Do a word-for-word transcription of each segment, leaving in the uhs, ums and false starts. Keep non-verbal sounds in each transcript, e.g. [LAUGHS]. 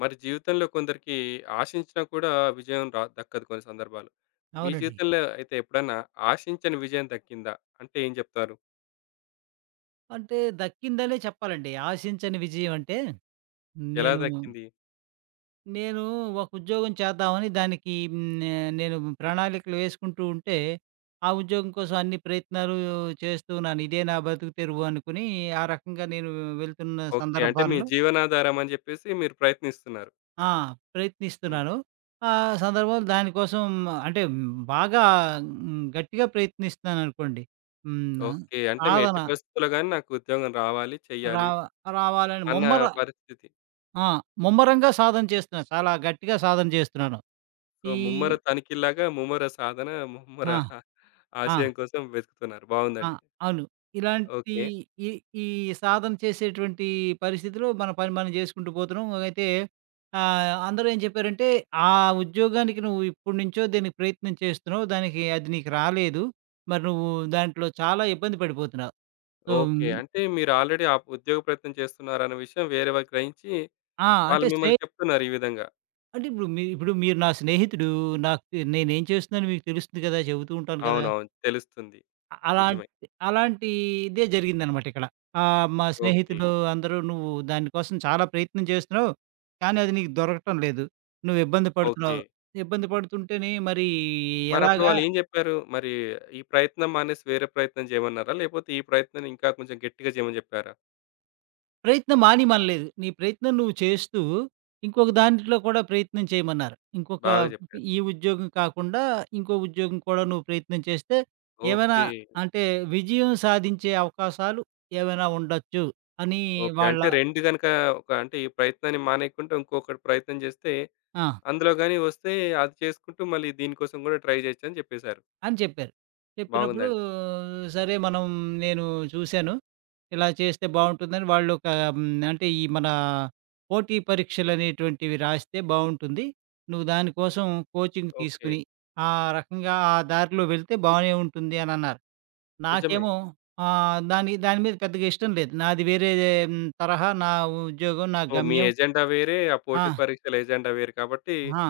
మరి జీవితంలో కొందరికి ఆశించినా కూడా విజయం రా దక్కదు కొన్ని సందర్భాలు. మీ అవునండి. జీవితంలో అయితే ఎప్పుడన్నా ఆశించని విజయం దక్కిందా? అంటే ఏం చెప్తారు? అంటే దక్కిందనే చెప్పాలండి. ఆశించని విజయం అంటే ఎలా నేను, దక్కింది? నేను ఒక ఉద్యోగం చేద్దామని దానికి హ్మ్, నే నేను ప్రణాళికలు వేసుకుంటూ ఉంటే, ఆ ఉద్యోగం కోసం అన్ని ప్రయత్నాలు చేస్తూ ఉన్నాను. ఇదే నా బతుకు తెరువు అనుకుని ఆ రకంగా నేను వెళ్తున్న ఓకే. అంటే మీ సందర్భాల్లో జీవనాధారం అని చెప్పేసి మీరు ప్రయత్నిస్తున్నారు. ఆ! హ్మ్. ప్రయత్నిస్తున్నాను. ఆ సందర్భంలో దానికోసం అంటే బాగా హ్మ్, గట్టిగా ప్రయత్నిస్తున్నాననుకోండి. హ్మ్. ఓకే. అంటే మీ సాధన ఎట్టి పరిస్థితుల్లో గాని నాకు ఉద్యోగం రావాలి, చెయ్యాలి రావ రావాలని అన్న ముమ్మర పరిస్థితి. ఆ! ముమ్మరంగా సాధన చేస్తున్నాను. చాలా గట్టిగా సాధన చేస్తున్నాను. సో, ఈ ముమ్మర తనిఖీల్లాగా ముమ్మర సాధన, ముమ్మర ఆ! ఆ! ఆశయం కోసం వెతుకుతున్నారు. ఆ! బావుందండి. అవును. ఇలాంటి ఓకే. ఈ ఈ సాధన చేసేటువంటి పరిస్థితిలో మన పని మనం చేసుకుంటూ పోతున్నాం. అయితే ఆహ్, అందరూ ఏం చెప్పారంటే, "ఆ ఉద్యోగానికి నువ్వు ఇప్పటి నుంచో దీనికి ప్రయత్నం చేస్తున్నావు. దానికి అది నీకు రాలేదు. మరి నువ్వు దాంట్లో చాలా ఇబ్బంది పడిపోతున్నావు." So okay. అంటే మీరు ఆల్రెడీ ఆ ఉద్యోగ ప్రయత్నం చేస్తున్నారన్న విషయం వేరే వాళ్ళు గ్రహించి ఆ! వాళ్ళు అంటే స్నేహి మిమ్మల్ని చెప్తున్నారు ఈ విధంగా. అంటే ఇప్పుడు మీ ఇప్పుడు మీరు నా స్నేహితుడు. నాకు నేనేం చేస్తున్నానో మీకు తెలుస్తుంది కదా! చెబుతూ ఉంటాను కదా! అవునవును. తెలుస్తుంది. అ అలాంటి నిజమే. అలాంటి ఇదే జరిగిందనమాట ఇక్కడ. ఆహ్, మా ఓకే. స్నేహితులు అందరూ "నువ్వు దానికోసం చాలా ప్రయత్నం చేస్తున్నావు. కానీ అది నీకు దొరకటం లేదు. నువ్వు ఇబ్బంది ఓకే. పడుతున్నావు. ఇబ్బంది పడుతుంటేనే మరి మరప్పుడు ఎలాగా? వాళ్ళేం జెప్పారు? మరి ఈ ప్రయత్నం మానేసి వేరే ప్రయత్నం జేయమన్నారా? లేపోతే ఈ ప్రయత్నాన్ని ఇంకా కొంచెం గట్టిగా జేయమని జెప్పారా? ప్రయత్నం మానేయమనలేదు. నీ ప్రయత్నం నువ్వు చేస్తూ, ఇంకొక దాంట్లో కూడా ప్రయత్నం చేయమన్నారు. ఇంకొక బాగా జెప్పారు. ఈ ఉద్యోగం కాకుండా ఇంకో ఉద్యోగం కూడా నువ్వు ప్రయత్నం చేస్తే ఏమైనా ఓకే. అంటే విజయం సాధించే అవకాశాలు ఏమైనా ఉండొచ్చు" అని ఓకే. వాళ్ళ అంటే రెండు గనక ఒక అంటే ఈ ప్రయత్నాన్ని మానేయకుండా ఇంకొకటి ప్రయత్నం జేస్తే ఆ! అందులో గాని వస్తే అది చేసుకుంటూ మళ్ళీ దీనికోసం గూడా ట్రై జేయొచ్చని జెప్పేసారు. అని చెప్పారు. చెప్పినప్పుడు బాగుందండి. సరే మనం నేను చూసాను. ఇలా చేస్తే బావుంటుందని వాళ్ళొక హ్మ్, అంటే ఈ మన పోటీ పరీక్షలనేటువంటివి రాస్తే బావుంటుంది. నువ్వు దానికోసం కోచింగ్ ఓకే. తీసుకొని, ఆ రకంగా ఆ దారిలో వెళ్తే బానే ఉంటుంది అనన్నారు. నిజమే. నాకేమో ఆహ్, దాని దాని మీద పెద్దగా ఇష్టం లేదు. నాది వేరే హ్మ్, తరహా నా ఉద్యోగం, నా సో, మీ గమ్యం. ఎజెండా వేరే, ఆ పోటీ ఆ! పరీక్షల ఎజెండా వేరు కాబట్టి ఆ!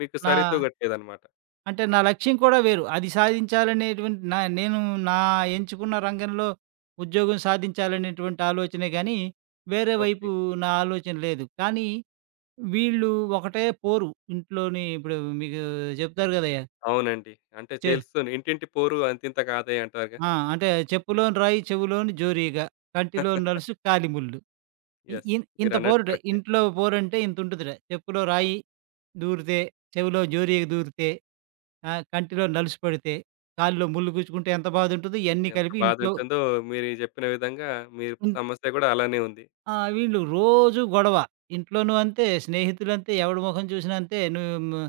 మీకు నా సరితూగట్లేదన్నమాట. అంటే నా లక్ష్యం కూడా వేరు. అది సాధించాలనేటువంటి నా నేను నా ఎంచుకున్న రంగంలో ఉద్యోగం సాధించాలనేటువంటి ఆలోచనే గానీ, వేరే వైపు ఓకే. నా ఆలోచన లేదు. కానీ వీళ్ళు ఒకటే పోరు. ఇంట్లోని ఇప్పుడు మీకు చెప్తారు గదయ్యా! అవునండి. అంటే చె తెలుస్తుంది. ఇంటింటి పోరు అంతింత కాదే అంటారుగా. ఆ! అంటే చెప్పులోని రాయి చెవులోని జోరీగ, కంటిలోని [LAUGHS] నలుసు కాలి ముల్లు. ఇ యెస్. ఇన్ ఇంత మీరన్నట్టు బోరు‌డే. కరెక్టే. ఇంట్లో బోరంటే ఇంతుంటదిరా. చెప్పులో రాయి దూరితే, చెవిలో జోరీగ దూరితే, ఆహ్, కంటిలో నలుసు పడితే, కాలులో ముళ్ళు గుచ్చుకుంటే ఎంత బాధుంటదో ఇయన్నీ ఎంత కలిపి ఇంట్లో బాధుంటుందో మీరు జెప్పిన విధంగా మీ ఇన్ సమస్య గూడా అలానే ఉంది. ఆ! వీళ్ళు రోజూ గొడవ. ఇంట్లోనూ అంతే, స్నేహితులంతే, ఎవడి మొహం చూసినా అంతే. నువ్వు ము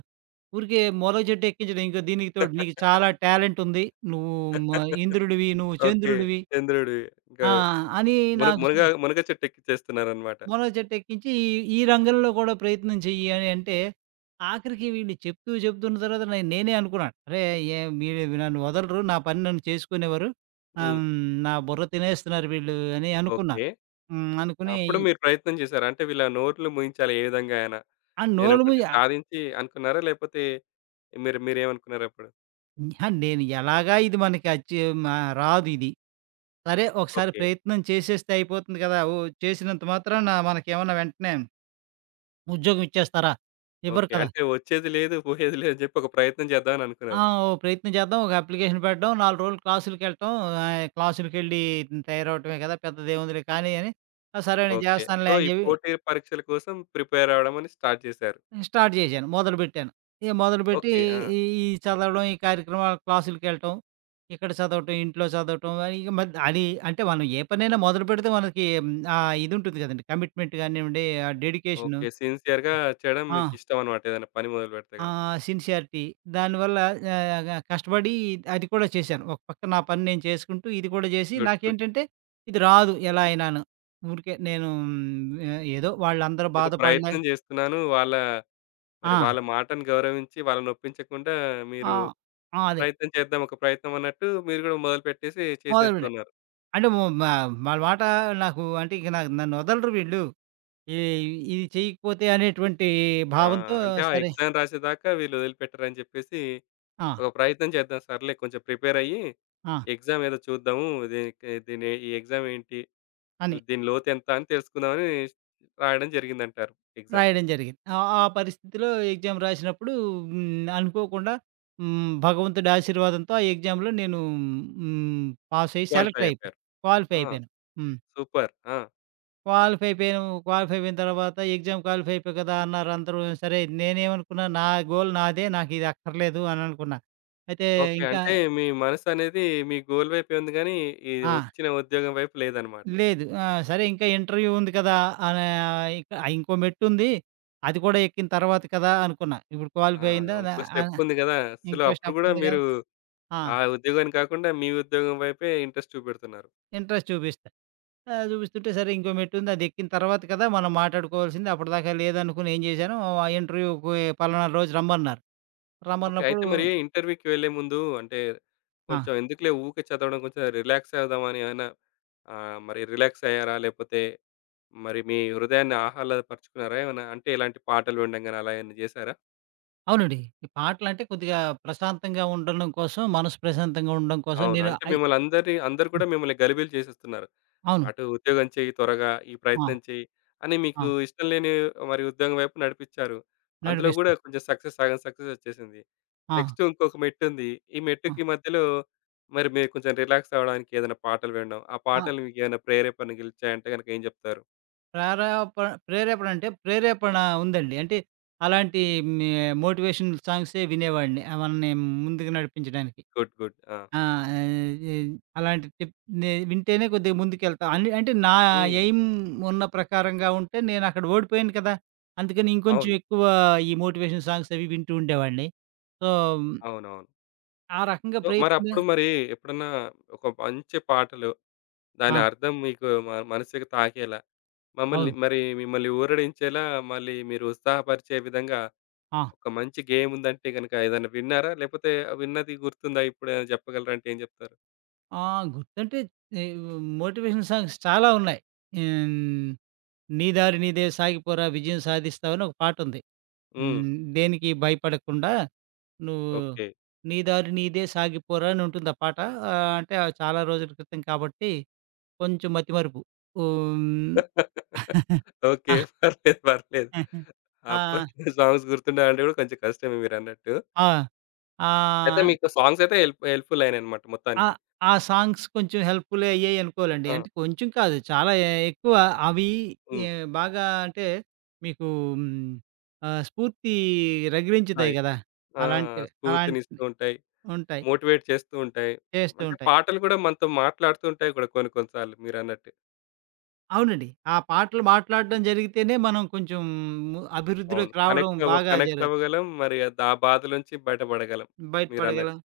ఊరికే మూలగ చెట్టు ఎక్కించడం. ఇంకో దీనికి తోడు నీకు చాలా [LAUGHS] టాలెంటుంది. నువ్వు మ ఇంద్రుడివి, నువ్వు ఓకే. చంద్రుడివి చంద్రుడు ఇంకా ఆ! అని మున నాకు మునగ మునగ చెట్టెక్కిచ్చేస్తున్నారనమాట. మరో చెట్టు ఎక్కించి ఈ ఈ రంగంలో కూడా ప్రయత్నం చెయ్యి అని అంటే, ఆఖరికి వీళ్ళు చెప్తూ చెప్తున్న తర్వాత నే నేనే అనుకున్నాను. అరే! ఏ వీళ్ళు నన్ను వదలరు. నా పని నన్ను చేసుకునేవారు. ఆహ్, హ్మ్. హ్మ్. నా బుర్ర తినేస్తున్నారు వీళ్ళు అని అనుకున్నా. ఓకే. హ్మ్. అనుకుని అప్పుడు మీరు ప్రయత్నం చేసారా? అంటే వీళ్ళ నోర్లు మూయించాలి ఏ విధంగా అయినా. ఆ! నోరు నేనొకటి మూయి ఆహ్, సాధించి అనుకున్నారా? లేపోతే మీరు మీరేమనుకున్నారప్పుడు? అహా! నేను ఎలాగా ఇది మనకి అచ్చి మ రాదు ఇది. సరే ఒకసారి ఓకే. ప్రయత్నం చేసేస్తే అయిపోతుంది కదా! ఓ చేసినంత మాత్రాన మనకేమన్నా వెంటనే ఉద్యోగం ఇచ్చేస్తారా? ఇవ్వరు ఓకే. కదా! అంటే వచ్చేది లేదు, పోయేది లేదని జెప్పి ఒక ప్రయత్నం చేద్దామని ఆ! అనుకున్నారు. ఓ ప్రయత్నం చేద్దాం. ఒక అప్లికేషన్ పెట్టడం, నాలుగు రోజులు క్లాసులకెళ్ళటం, ఆహ్, క్లాసులకెళ్ళి తయారవ్వటమే కదా! పెద్దదేముందిలే కానీ అని, ఆ! సరే నేను ఓకే. సో, చేస్తానులే అని ఈ చెప్పి పోటీ పరీక్షల కోసం ప్రిపేర్ అవ్వడం అని స్టార్ట్ చేశారు. స్టార్ట్ చేశాను. మొదలుపెట్టాను. ఇక మొదలుపెట్టి ఓకే. ఆ! ఈ ఈ చదవడం, ఈ కార్యక్రమాలు క్లాసులకెళ్ళటం, ఇక్కడ చదవటం, ఇంట్లో చదవటం అని ఇక మరి అది అంటే మనం ఏ పనైనా మొదలుపెడితే మనకి మ్, ఆ ఇదుంటుంది కదండీ! కమిట్మెంట్ కానివ్వండి, ఆ డెడికేషను. ఓకే. సిన్సియర్‌గా చేయడం ఆ! మీకిష్టమనమాట. ఏదైనా పని మొదలుపెడితే ఆ! గనక. సిన్సియారిటీ. దానివల్ల ఆహ్, కష్టపడి అది కూడా చేశాను. ఒక పక్క నా పని నేను చేసుకుంటూ, ఇది కూడా చేసి గుడ్. గుడ్. నాకేంటంటే ఇది రాదు ఎలా అయినాను. ఊరికే నేను ఆహ్, ఏదో వాళ్ళందరూ ఏదో బాధపడలే ప్రయత్నం చేస్తున్నాను. వాళ్ళ మరి ఆ! వాళ్ళ మాటను గౌరవించి వాళ్ళనొప్పించకుండా మీరు ఆ! ఆ! అదే. ప్రయత్నం చేద్దాం ఒక ప్రయత్నం అన్నట్టు మీరు గూడా మొదలుపెట్టేసి మొదలుపెట్టా. చేసేస్తున్నారు. అంటే మ మ వాళ్ళ మాట నాకు అంటే ఇక నాకు నన్ను వదలరు వీళ్ళు. ఈ ఇది చేయకపోతే అనేటువంటి ఆ! భావంతో అంటే ఆ సరే ఎగ్జామ్ రాసేదాకా వీళ్ళు వదిలిపెట్టరని చెప్పేసి ఆ! ఒక ప్రయత్నం చేద్దాం సర్లే కొంచెం ప్రిపేర్ అయ్యి ఆ! ఎగ్జామ్ ఏదో చూద్దాము. దీనికి దీని ఈ ఎగ్జామ్ ఏంటి? అని. దీని లోతెంత అని తెలుసుకుందామని రాయడం జరిగిందంటారు ఎగ్జామ్. రాయడం జరిగింది. ఆ! ఆ పరిస్థితిలో ఎగ్జామ్ రాసినప్పుడు హ్మ్, అనుకోకుండా హ్మ్, భగవంతుడి ఆశీర్వాదంతో ఆ ఎగ్జామ్‌లో నేను హ్మ్, పాస్ అయ్యి క్వాలిఫై సెలెక్ట్ అయిపోయాను. అయిపోయారు. క్వాలిఫై ఆ! అయిపోయాను. హ్మ్. సూపర్. ఆ! క్వాలిఫై అయిపోయాను. క్వాలిఫై అయిపోయిన తర్వాత ఎగ్జామ్ క్వాలిఫై అయిపోయావు కదా! అన్నారు అందరూ. సరే నేనేమనుకున్నా నా గోల్ నాదే. నాకిది అక్కర్లేదు అని అనుకున్నా. అయితే ఓకే. ఇంకా అంటే మీ మనసనేది మీ గోల్ వైపే ఉంది గానీ, ఈ ఆ! వచ్చిన ఉద్యోగం వైపు లేదనమాట. లేదు. ఆ! సరే ఇంకా ఇంటర్వ్యూ ఉంది కదా! అనే ఇంక ఇంకో మెట్టుంది. అది కూడా ఎక్కిన తర్వాత కదా! అనుకున్నా. ఇప్పుడు ఆ! క్వాలిఫై అయిందా? న ఇంకో అన స్టెప్పుంది గదా! అసలు ఇంకో అప్పుడు స్టెప్ గూడా ఉంది గదా! మీరు ఆ! ఆ ఉద్యోగాన్ని కాకుండా మీ ఉద్యోగం వైపే ఇంట్రెస్ట్ చూపెడుతున్నారు. ఇంట్రెస్ట్ చూపిస్తా. ఆహ్, చూపిస్తుంటే సరే ఇంకో మెట్టుంది అదెక్కిన తర్వాత కదా! మనం మాట్లాడుకోవాల్సింది. అప్పటిదాకా లేదనుకుని ఏం చేశాను ఆ ఇంటర్వ్యూకి పలానా రోజు రమ్మన్నారు. ఓకే. అయితే రమ్మన్నప్పుడు మరి ఇంటర్వ్యూకి వెళ్ళే ముందు అంటే ఆ! కొంచెం ఎందుకులే ఊకే చదవడం కొంచెం రిలాక్స్ అవుదామని ఏమైనా ఆహ్, మరి రిలాక్స్ అయ్యారా? లేపోతే మరి మీ హృదయాన్ని ఆహ్లాదపరుచుకున్నారా ఏమన్నా? అంటే ఇలాంటి పాటలు వినడం గాని అలా ఏమన్నా జేసారా? అవునండి. ఈ పాటలంటే కొద్దిగా ప్రశాంతంగా ఉండడం కోసం, మనసు ప్రశాంతంగా ఉండడం కోసం అవును. నేను అంటే అయి మిమ్మల్ని అందరిని అందరూ కూడా మిమ్మల్ని గలిబిలి చేసేస్తున్నారు. అవును. అటు ఉద్యోగం చెయ్యి త్వరగా, ఈ ఆ! ప్రయత్నం చెయ్యి అని ఆ! మీకు ఇష్టం లేని మరి ఉద్యోగం వైపు నడిపిచ్చారు. అందులో గూడా నడిపిస్తా. కొంచెం సక్సెస్ సగం సక్సెస్ ఒచ్చేసింది. ఆ! నెక్స్ట్ ఇంకొక మెట్టుంది. ఈ ఆ! మెట్టుకి మధ్యలో మరి మీరు కొంచెం రిలాక్స్ అవ్వడానికి ఏదైనా పాటలు వినడం, ఆ ఆ! పాటలు మీకేమైనా ప్రేరేపణ గలిచాయంటే గనక ఏం జెప్తారు? ప్రేరేప ప్రేరేపణ అంటే ప్రేరేపణ ఉందండి. అంటే అలాంటి మే మోటివేషనల్ సాంగ్సే వినేవాడిని. ఆహ్, మనల్ని ముందుకు నడిపించడానికి. గుడ్. గుడ్. ఆ! ఆ! ఆహ్, అలాంటి టిప్ నే వింటేనే కొద్దిగా ముందుకెళ్తా. అన్ అంటే నా హ్మ్. ఎయిమ్ ఉన్న ప్రకారంగా ఉంటే నేనక్కడ ఓడిపోయాను కదా! అందుకని ఇంకొంచెం అవును. ఎక్కువ ఈ మోటివేషన్ సాంగ్స్ అవి వింటూ ఉండేవాడిని. సో, అవునవును. ఆ రకంగా సో, ప్రయత్న మరప్పుడు మరి ఎప్పుడన్నా ఒక మంచి పాటలు, ఆ! దాని అర్థం మీకు మ మనసుకి తాకేలా, మమ్మల్ని అవును. మరి మిమ్మల్ని ఊరడించేలా, మళ్ళీ మీరు ఉత్సాహపరిచే విధంగా ఆ! ఒక మంచి గేమ్ ఉందంటే గనక ఏదైనా విన్నారా? లేపోతే విన్నది గుర్తుందా? ఇప్పుడేమైనా చెప్పగలరా అంటే ఏం చెప్తారు? ఆ! గుర్తంటే ఈ మోటివేషన్ సాంగ్స్ చాలా ఉన్నాయి. హ్మ్. 'నీ దారి నీదే సాగిపోరా విజయం సాధిస్తావని' ఒక పాటుంది. హ్మ్. హ్మ్. దేనికి భయపడకుండా నువ్వు ఓకే. నీ దారి నీదే సాగిపోరా అని ఉంటుంది ఆ పాట. ఆహ్, అంటే అది చాలా రోజుల క్రితం కాబట్టి కొంచెం మతిమరుపు. ఓహ్! [LAUGHS] ఓకే. ఆహ్, పర్లేదు. పర్లేదు. [LAUGHS] ఆ! అప్పట్లో సాంగ్స్ గుర్తుండాలంటే గూడా కొంచెం కష్టమే మీరన్నట్టు. ఆ! అయితే ఆహ్, మీకు సాంగ్స్ అయితే హెల్ప్ హెల్ప్‌ఫుల్ అయినాయన్నమాట ఆ! మొత్తానికి. ఆ సాంగ్స్ కొంచెం హెల్ప్‌ఫుల్ అయ్యాయి అనుకోవాలండి. ఆ! అంటే కొంచెం కాదు చాలా ఎ ఎక్కువ అవి హ్మ్. ఎ బాగా అంటే మీకు హ్మ్, ఆహ్, స్ఫూర్తి రగిలించుతాయి హాయ్. గదా! ఆ! అలాంటివి స్ఫూర్తినిస్తూ అలాంటివి ఉంటాయి. ఉంటాయి. మోటివేట్ చేస్తూ ఉంటాయి. చేస్తూ అంటే ఉంటాయి. పాటలు గూడా మనతో మాట్లాడుతూ ఉంటాయి గూడా కొన్ని కొన్ని సార్లు మీరన్నట్టు. అవునండి. ఆ పాటలు మాట్లాడడం జరిగితేనే మనం కొంచెం ము అవును. అభివృద్ధిలోకి రావడం కనెక్ట్ అవ్వ బాగా కనెక్ట్ జరు అవ్వగలం. మరి దా బాధ నుంచి బయటపడగలం మీరన్నట్టు. బయటపడగలం.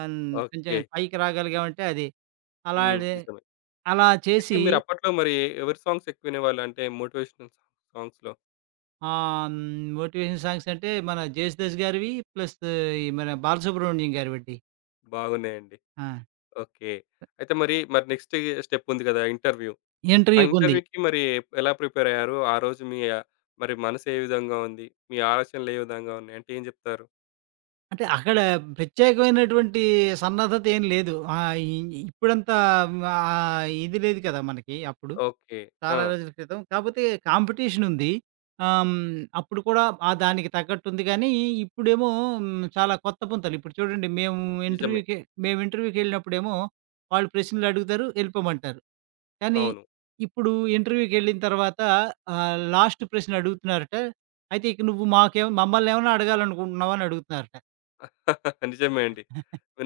అన్ కొంచెం ఓకే. పైకి రాగలిగామంటే అది. హ్మ్. అలానే నిజమే. అలా అయితే చేసి మీరప్పట్లో మరి ఎవరి సాంగ్స్ ఎక్కువ వినేవాళ్ళు? అంటే మోటివేషనల్ సాంగ్స్‌లో ఆహ్, హ్మ్. మోటివేషన్ సాంగ్స్ అంటే మన 'జేసుదాసు' గారివి ప్లస్ ఈ మన 'బాలసుబ్రహ్మణ్యం' గారివండి. బాగున్నాయండి. ఆ! ఓకే. అయితే మరి, మరి నెక్స్ట్ స్టెప్ ఉంది గదా! ఇంటర్వ్యూ. ఆ ఇంటర్వ్యూకుంది. ఇంటర్వ్యూకి మరి ఎలా ప్రిపేర్ అయ్యారు? ఆ రోజు మీ ఆహ్, మరి మనసు ఏ విధంగా ఉంది? మీ ఆలోచనలు ఏ విధంగా ఉన్నాయి? అంటే ఏం జెప్తారు? అంటే అక్కడ ప్రత్యేకమైనటువంటి సన్నద్ధత ఏం లేదు. ఆహ్, ఇ ఇప్పుడంతా ఆహ్, ఇది లేదు కదా! మనకి అప్పుడు. ఓకే. ఆ! చాలా రోజుల క్రితం. కాపోతే కాంపిటీషనుంది. ఆహ్, హ్మ్. అప్పుడు కూడా ఆ దానికి తగ్గట్టుంది గానీ, ఇప్పుడేమో హ్మ్, చాలా కొత్త పుంతలు. ఇప్పుడు చూడండి మేము నిజమే. ఇంటర్వ్యూ‌కి మేము ఇంటర్వ్యూ‌కెళ్ళినప్పుడేమో వాళ్ళు ప్రశ్నలడుగుతారు, ఎళ్ళిపోమంటారు. కానీ అవును. ఇప్పుడు ఇంటర్వ్యూ‌కెళ్ళిన తర్వాత ఆహ్, లాస్ట్ ప్రశ్న అడుగుతున్నారట. అయితే ఇక నువ్వు మాకేం మమ్మల్నేమన్నా అడగాలనుకుంటున్నావా అని అడుగుతున్నారట. [LAUGHS] నిజమే అండి.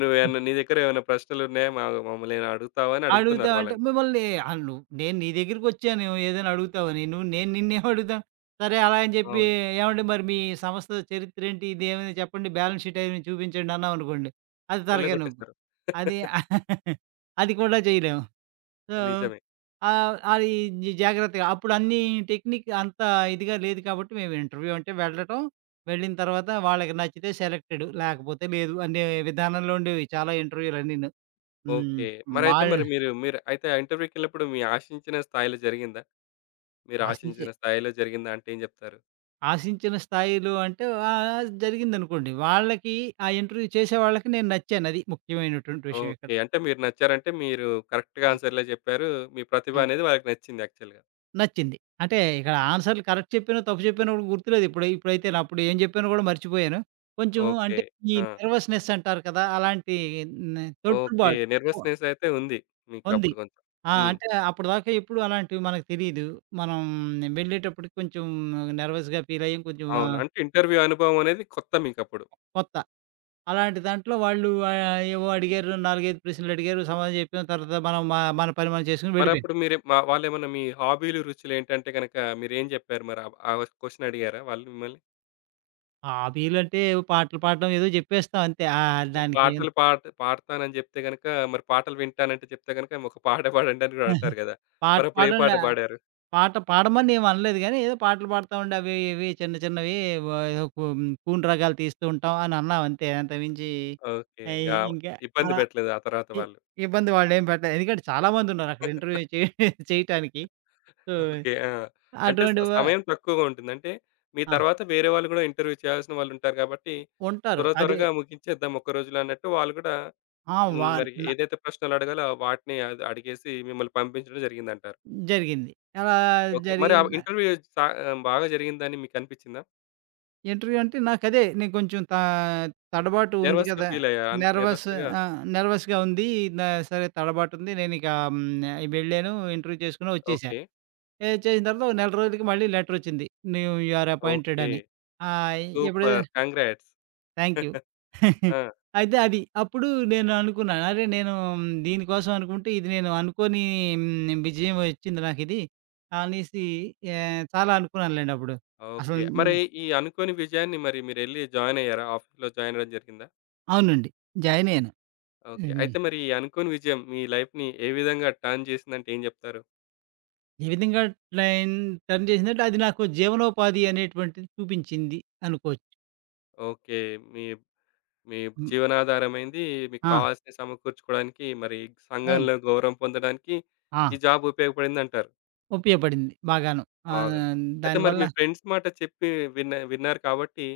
నువ్వేమన్నా నీ దగ్గర ఏమైనా ప్రశ్నలున్నాయా? మా మమ్మల్ని ఏమైనా అడుగుతావా? అని అడుగుతున్నారు అడుగుతాం అంటే వాళ్ళని. మిమ్మల్ని ఆళ్ళు నేను నీ దగ్గరికొచ్చాను ఏదైనా అడుగుతావని. నువ్వు నేను నిన్నేం అడుగుతాను. సరే అలా అని చెప్పి అవును. ఏవండీ మరి మీ సంస్థ చరిత్ర ఏంటి? ఇదేమైనా చెప్పండి. బ్యాలెన్స్ షీట్ అవి చూపించండి అన్నామనుకోండి. అది తలకాయ నొప్పి. ఎల్లగొట్టేస్తారు. అది [LAUGHS] [LAUGHS] అది కూడా చేయలేము. సో, నిజమే. ఆహ్, అది జ- జాగ్రత్తగా అప్పుడు అన్ని టెక్నిక్ అంత ఇదిగా లేదు కాబట్టి మేము ఇంటర్వ్యూ అంటే వెళ్ళటం, వెళ్ళిన తర్వాత వాళ్ళకి నచ్చితే సెలెక్టెడ్ లేకపోతే లేదు అనే విధానంలో ఉండేవి చాలా ఇంటర్వ్యూలన్నీను. హ్మ్. ఓకే. మరైతే వాళ్ళ మరి మీరు మీరు అయితే ఆ ఇంటర్వ్యూకెళ్ళినప్పుడు మీ ఆశించిన స్థాయిలో జరిగిందా? మీరు ఆశించే ఆశించిన స్థాయిలో జరిగిందా అంటే ఏం జెప్తారు? ఆశించిన స్థాయిలో అంటే ఆహ్, జరిగిందనుకోండి. వాళ్ళకి ఆ ఇంటర్వ్యూ చేసే వాళ్ళకి నేను నచ్చాను. అది ముఖ్యమైనటువంటి విషయం ఇక్కడ. ఓకే. అంటే మీరు నచ్చారంటే మీరు కరెక్ట్‌గా హ్మ్. ఆన్సర్‌లే జెప్పారు. మీ ప్రతిభ హ్మ్. అనేది వాళ్ళకి నచ్చింది యాక్చువల్‌గా. నచ్చింది. అంటే ఇక్కడ ఆన్సర్‌లు కరెక్ట్ చెప్పానో, తప్పు చెప్పానో కూడా గుర్తులేదు. ఇప్పుడు ఇప్పుడైతే నా అప్పుడు ఏం చెప్పానో కూడా మర్చిపోయాను. కొంచెం ఓకే. అంటే ఈ ఆ! నెర్వస్‌నెస్ అంటారు కదా! అలాంటి నే ఓకే. తొట్రుబాటు ఉ నెర్వస్‌నెస్ అయితే ఉంది ఉంది. మీకప్పుడు కొంచెం. ఆ! హ్మ్. అంటే అప్పటిదాకా ఎప్పుడు అలాంటివి మనకు తెలీదు. మనం వెళ్ళేటప్పటికి కొంచెం నెర్వస్‌గా ఫీల్ అయ్యాం. కొంచెం అవును. ఆహ్, అంటే ఇంటర్వ్యూ అనుభవం అనేది కొత్త మీకప్పుడు. కొత్త. అలాంటి దాంట్లో వాళ్ళు ఆహ్, ఏవో అడిగారు. నాలుగు, ఐదు ప్రశ్నలు అడిగారు. సమాధానం చెప్పాం. తర్వాత మనం మ మన పని మనం చేసుకొని వెళ్ళిపోయాం. మరప్పుడు మీరు మా వాళ్ళేమన్నా మీ హాబీలు, రుచులేంటంటే గనక మీరేం జెప్పారు మరి? ఆ క్వెషన్ అడిగారా వాళ్ళు మిమ్మల్ని? హాబీలంటే ఏవో పాటలు పాడడం ఏదో చెప్పేస్తాం అంతే. ఆహ్, మరి దానికేం పాటలు పాట పాడతానని జెప్తే గనక, మరి పాటలు వింటానంటే చెప్తే గనక ఒక పాట పాడండి అని గూడా [LAUGHS] అంటారు గదా! పాట మరప్పుడు ఏ పాడండి పాట ఆ, పాడారు? పాట పాడమని ఏమి అనలేదు గానీ, ఏదో పాటలు పాడుతా ఉండి అవి ఇవి చిన్న చిన్నవి వ ఏదో కు కూని రాగాలు తీస్తూ ఉంటాం అని అన్నాం అంతే. అంతకుమించి ఓకే. ఆహ్, ఇంగా ఇంకా ఇబ్బంది అలా పెట్టలేదు ఆ తర్వాత ఇ వాళ్ళు. ఇబ్బంది వాళ్ళేం పెట్టలేదు. ఎందుకంటే చాలామందున్నారు అక్కడ ఇంటర్వ్యూ చే చేయటానికి. So, okay. ఆ! అంటే స అటువంటి వ సమయం తక్కువగా ఉంటుంది. అంటే మీ ఆ! తర్వాత వేరే వాళ్ళు గూడా ఇంటర్వ్యూ చేయాల్సిన వాళ్ళుంటారు గాబట్టి, ఉంటారు. త్వర అదే త్వరగా ముగించేద్దాం ఒక్క రోజులో అన్నట్టు వాళ్ళు గూడా ఆ! హ్మ్. వా మరి ఏదైతే ప్రశ్నలు అడగాలో వాటిని అ అడిగేసి మిమ్మల్ని పంపించడం జరిగిందంటారు. జరిగింది. అలా ఓకే. మరి ఆ జరిగిందా ఇంటర్వ్యూ సా ఆహ్, బాగా జరిగిందని మీకనిపిచ్చిందా? ఇంటర్వ్యూ అంటే నాకదే నేను కొంచెం త తడబాటు ఉంది నెర్వస్‌గా కదా! ఫీలయ్యారా? నెర్వస్ నెర్వస్‌గా ఆ! నెర్వస్‌గా ఉంది. నా సరే తడబాటుంది. నేనిక హ్మ్, వెళ్ళాను. ఇంటర్వ్యూ చేసుకున్నా వచ్చేసా. ఓకే. ఏ చేసిన తర్వాత ఒక నెల రోజులకి మళ్ళీ లెటరొచ్చింది. "New you are appointed" okay. అని. ఆహ్, ఎప్పుడైతే సూపర్. కంగ్రాట్స్. Thank you. [LAUGHS] [LAUGHS] ఆ! అయితే అది. అప్పుడు నేను అనుకున్నాను. అరే! నేను మ్, దీనికోసం అనుకుంటే ఇది నేను అనుకోని హ్మ్, విజయం వచ్చింది నాకిది అనేసి ఆహ్, చాలా అనుకున్నానులెండి అప్పుడు. అసలు ఓకే. మరి హ్మ్. ఈ అనుకోని విజయాన్ని మరి మీరెళ్లి జాయినయ్యారా? ఆఫీస్‌లో జాయినవ్వడం జరిగిందా? అవునండి. జాయిన్ అయ్యాను. ఓకే. హ్మ్. అయితే మరి ఈ అనుకోని విజయం మీ లైఫ్‌ని ఏ విధంగా టర్న్ చేసిందంటే ఏం జెప్తారు? ఈ విధంగా ట్రైన్ టర్న్ చేసిందంటే అది నాకు జీవనోపాధి అనేటువంటిది చూపించింది అనుకోవచ్చు. ఓకే. మీ మీ హ్మ్. జీవనాధారమైంది. మీకు ఆ! కావాల్సినవి సమకూర్చుకోవడానికి, మరి అవును. సంఘంలో గౌరవం పొందడానికి ఆ! ఈ జాబ్ ఉపయోగపడిందంటారు. ఉపయోగపడింది బాగాను. బాగుంది. ఆహ్, అయితే మరి దానివల్ల మీ ఫ్రెండ్స్ మాట చెప్పి విన్న విన్నారు కాబట్టి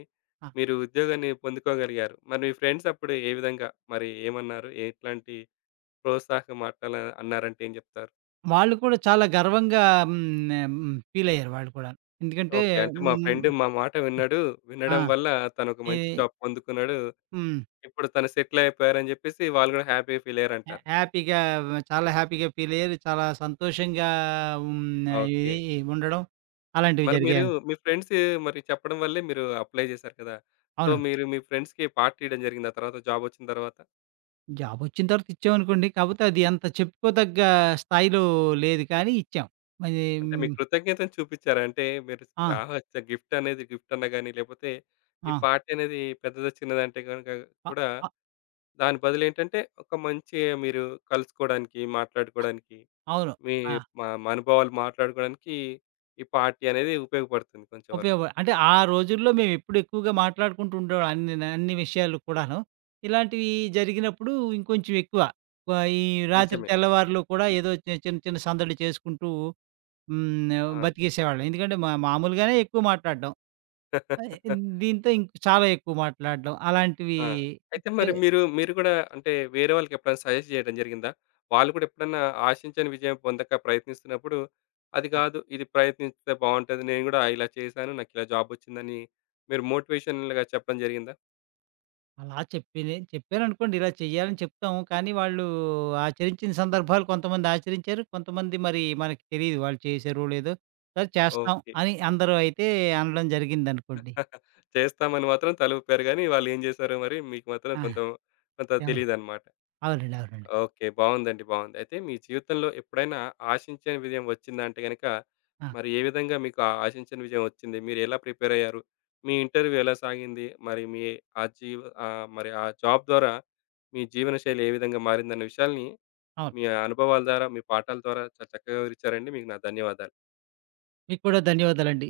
ఆ! మీరు ఉద్యోగాన్ని పొందుకోగలిగారు. మరి మీ ఫ్రెండ్స్ అప్పుడు ఏ విధంగా మరి ఏమన్నారు? ఎట్లాంటి ప్రోత్సాహక మాటలు అన్నారంటే ఏం చెప్తారు? వాళ్ళు కూడా చాలా గర్వంగా హ్మ్. హ్మ్. ఫీలయ్యారు వాళ్ళు కూడా. ఎందుకంటే ఓకే. అంటే మా హ్మ్. ఫ్రెండ్ మా మాట విన్నాడు. ఆ! వినడం వల్ల తను ఒక ఈ మంచి జాబ్ పొందుకున్నాడు. హ్మ్. ఇప్పుడు తను సెటిల్ అయిపోయారని చెప్పేసి వాళ్ళు కూడా హ్యాపీగా ఫీల్ హ్యా అయ్యారంటారు. హ్యాపీగా చాలా హ్యాపీగా ఫీలయ్యారు. చాలా సంతోషంగా హ్మ్. ఓకే. ఇది ఉండడం అలాంటివి మరి మీరు జరిగాయని. మీ ఫ్రెండ్స్ మరి చెప్పడం వల్లే మీరు అప్లై చేశారు కదా! సో, అవునండి. మీరు మీ ఫ్రెండ్స్‌కి పార్టీ ఇయడం జరిగిందా తర్వాత జాబ్ వచ్చిన తర్వాత? జాబొచ్చిన తర్వాత ఇచ్చామనుకోండి. కాపోతే అది అంత చెప్పుకోదగ్గ స్థాయిలో లేదు కానీ ఇచ్చాం. అది అంటే మీ హ్మ్. కృతజ్ఞతను చూపిచ్చారా? అంటే మీరు ఆ! రావచ్చు గిఫ్ట్ అనేది గిఫ్ట్ అన్నా గాని, లేపోతే ఈ ఆ! పార్టీ అనేది పెద్దదా? చిన్నదా? అంటే గనుక అ కూడా అ దాని బదులేంటంటే, ఒక మంచి మీరు కలుసుకోవడానికి, మాట్లాడుకోవడానికి, అవును. మీ ఆ! మా మా అనుభవాలు మాట్లాడుకోవడానికి ఈ పార్టీ అనేది ఉపయోగపడుతుంది కొంచెం వరకు. ఉపయోగ అంటే ఆ రోజుల్లో మేమెప్పుడు ఎక్కువగా మాట్లాడుకుంటూ ఉండేవాళ్ళం అన్ని అన్ని విషయాలు కూడాను. ఇలాంటివి జరిగినప్పుడు ఇంకొంచెం ఎక్కువ. వ ఈ రాత్రి నిజమే. తెల్లవారులు కూడా ఏదో చి చిన్న చిన్న సందడులు చేసుకుంటూ హ్మ్. ఆ! బతికేసేవాళ్ళం. ఎందుకంటే మా మామూలుగానే ఎక్కువ మాట్లాడడం. ఆహ్, [LAUGHS] దీంతో ఇంక చాలా ఎక్కువ మాట్లాడడం అలాంటివి ఆ! అయితే చే మరి మీరు, మీరు గూడా అంటే వేరే వాళ్ళకి ఎప్పుడైనా సజెస్ట్ జేయడం జరిగిందా? వాళ్ళు కూడా ఎప్పుడన్నా ఆశించని విజయం పొందక ప్రయత్నిస్తున్నప్పుడు, అది గాదు, ఇది ప్రయత్నిస్తే బావుంటది. నేను గూడా ఇలా చేశాను. నాకిలా జాబొచ్చిందని మీరు మోటివేషనల్‌గా చెప్పడం జరిగిందా? అలా చెప్పినే చెప్పాననుకోండి, ఇలా చెయ్యాలని చెప్తాము. కానీ వాళ్ళు ఆచరించిన సందర్భాలు కొంతమంది ఆచరించారు. కొంతమంది మరి మనకి తెలీదు వాళ్ళు చేశారో లేదో. సరే చేస్తాం ఓకే. అని అందరూ అయితే అనడం జరిగిందనుకోండి. చేస్తామని మాత్రం తలూపారు గానీ, వాళ్ళేం జేశారో మరి మీకు మాత్రం ఆ! కొంత కొంత యావ్ అవునండి. తెలీదనమాట. అవునండి. ఓకే. బావుందండి. బావుంది. అయితే మీ జీవితంలో ఎప్పుడైనా ఆశించని విజయం వచ్చిందంటే గనక, ఆ! మరి ఏ విధంగా మీకు ఆ ఆశించని విజయం వచ్చింది? మీరెలా ప్రిపేర్ అయ్యారు? మీ ఇంటర్వ్యూ ఎలా సాగింది? మరి మీ ఆ జీవ ఆహ్, మరి ఆ జాబ్ ద్వారా మీ జీవన శైలి ఏ విధంగా మారిందన్న విషయాల్ని, అవును. మీ అనుభవాల ద్వారా, మీ పాఠాల ద్వారా చాలా చక్కగా వివరిచ్చారండి. మీకు నా ధన్యవాదాలు. మీకు కూడా ధన్యవాదాలండి.